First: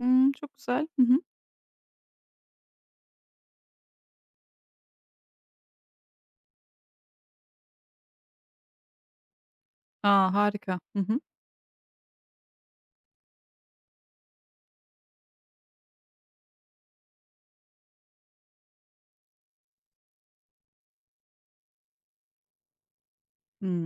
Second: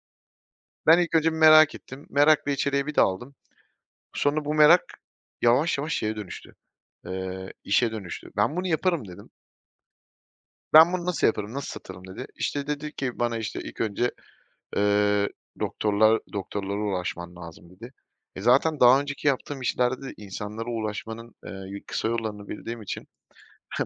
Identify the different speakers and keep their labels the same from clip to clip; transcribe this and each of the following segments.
Speaker 1: Hıı, çok güzel.
Speaker 2: Ben,
Speaker 1: Hı
Speaker 2: ilk
Speaker 1: hı.
Speaker 2: önce bir merak ettim, merakla içeriye bir daldım. Sonra bu merak yavaş yavaş şeye dönüştü, eee, işe dönüştü. "Ben bunu yaparım." dedim.
Speaker 1: A, harika.
Speaker 2: "Ben,
Speaker 1: Hı
Speaker 2: bunu
Speaker 1: hı.
Speaker 2: nasıl yaparım, nasıl satırım?" dedi. İşte, dedi ki bana, işte, ilk önce, eee, "Doktorlar doktorlara ulaşman lazım." dedi. E, zaten daha önceki yaptığım işlerde de insanlara ulaşmanın, eee, yü kısa yollarını bildiğim için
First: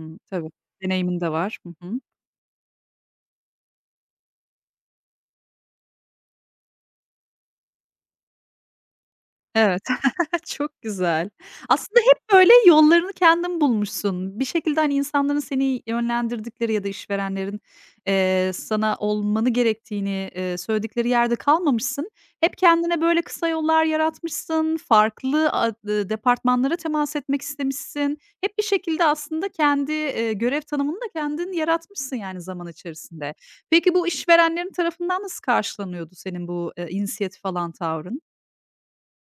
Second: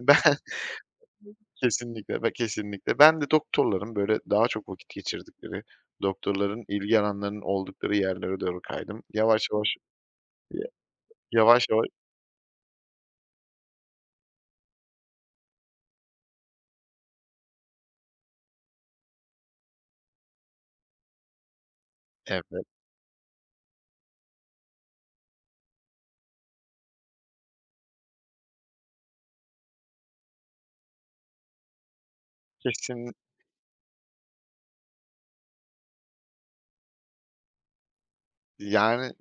Speaker 2: ben,
Speaker 1: Tabii, deneyimin de var. Hı hı.
Speaker 2: kesinlikle ve kesinlikle, ben de doktorların böyle daha çok vakit geçirdikleri, doktorların ilgi alanlarının oldukları yerlere doğru kaydım. Yavaş yavaş,
Speaker 1: Evet.
Speaker 2: ya
Speaker 1: Çok güzel.
Speaker 2: yavaş yava
Speaker 1: Aslında hep, böyle, yollarını kendin bulmuşsun. Bir şekilde, hani, insanların seni yönlendirdikleri ya da işverenlerin, eee, sana olmanı gerektiğini, eee, söyledikleri yerde kalmamışsın. Hep
Speaker 2: Evet.
Speaker 1: kendine, böyle, kısa yollar yaratmışsın, farklı a dı departmanlara temas etmek istemişsin. Hep bir şekilde aslında kendi, eee, görev tanımını da kendin yaratmışsın, yani, zaman
Speaker 2: Kesin
Speaker 1: içerisinde. Peki, bu işverenlerin tarafından nasıl karşılanıyordu senin bu, eee, inisiyatif alan tavrın?
Speaker 2: Yani,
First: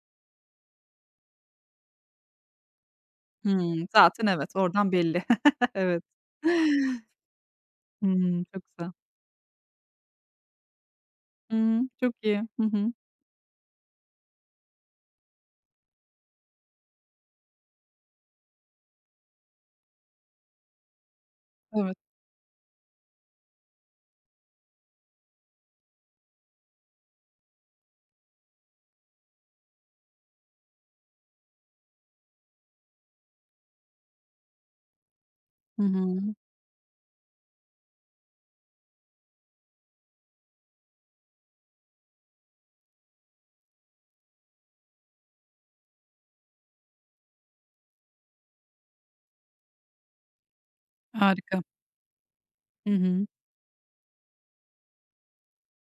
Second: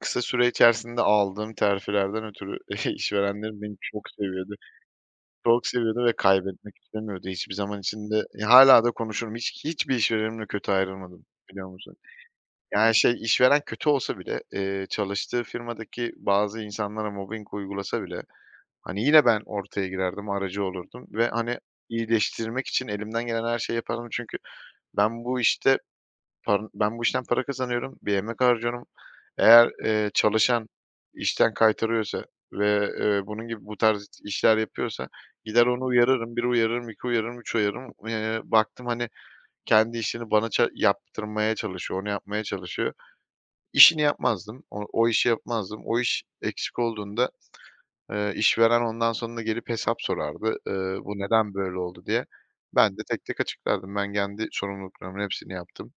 Speaker 2: kısa süre içerisinde aldığım terfilerden ötürü işverenlerim
Speaker 1: Hıı.
Speaker 2: beni çok
Speaker 1: Zaten
Speaker 2: seviyordu.
Speaker 1: evet, oradan belli.
Speaker 2: Çok
Speaker 1: Evet.
Speaker 2: seviyordu ve kaybetmek istemiyordu hiçbir zaman için de.
Speaker 1: Hıı.
Speaker 2: Ya,
Speaker 1: Çok
Speaker 2: hâlâ da
Speaker 1: güzel.
Speaker 2: konuşurum, hiç hiçbir işverenimle kötü ayrılmadım, biliyor
Speaker 1: Iıı.
Speaker 2: musun?
Speaker 1: Çok iyi. Hı hı.
Speaker 2: Yani, şey işveren kötü olsa bile, eee, çalıştığı firmadaki bazı insanlara mobbing uygulasa bile, hani, yine ben ortaya girerdim, aracı olurdum ve, hani,
Speaker 1: Evet.
Speaker 2: iyileştirmek için elimden gelen her şeyi yapardım çünkü ben bu, işte par ben, bu işten para kazanıyorum, bir emek harcıyorum, eğer, eee, çalışan işten kaytarıyorsa ve, eee, bunun gibi bu tarz işler yapıyorsa gider
Speaker 1: Hı
Speaker 2: onu
Speaker 1: hı.
Speaker 2: uyarırım, 1 uyarırım, 2 uyarırım, 3 uyarırım. Eee, baktım, hani, kendi işini bana ça yaptırmaya çalışıyor, onu yapmaya çalışıyor. İşini yapmazdım, o o işi yapmazdım. O iş, eksik olduğunda, eee, işveren ondan sonra gelip hesap sorardı, eee, "Bu neden
Speaker 1: Harika.
Speaker 2: böyle oldu?" diye.
Speaker 1: Hı
Speaker 2: Ben de tek
Speaker 1: hı.
Speaker 2: tek açıklardım, ben kendi sorumluluklarımın hepsini yaptım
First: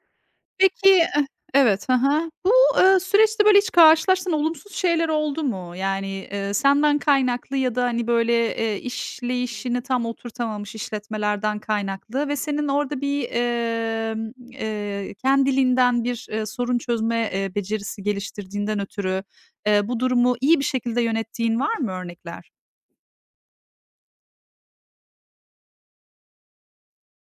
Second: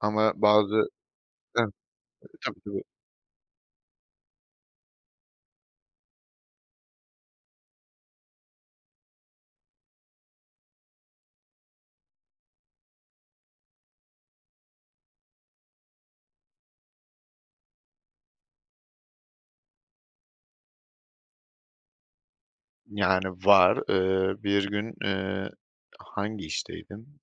Speaker 2: ama bazı
Speaker 1: Peki,
Speaker 2: E
Speaker 1: eh evet, hı hı. Bu,
Speaker 2: Tabii, tabii.
Speaker 1: eee, süreçte, böyle, hiç karşılaştığın olumsuz şeyler oldu mu? Yani, eee, senden kaynaklı ya da, hani, böyle, eee, işleyişini tam oturtamamış işletmelerden kaynaklı ve senin orada bir, emm, eee, kendiliğinden bir, eee, sorun çözme, eee, becerisi geliştirdiğinden ötürü, eee, bu durumu iyi bir şekilde yönettiğin var mı örnekler?
Speaker 2: Yani, var. Eee, bir gün, eee, hangi işteydim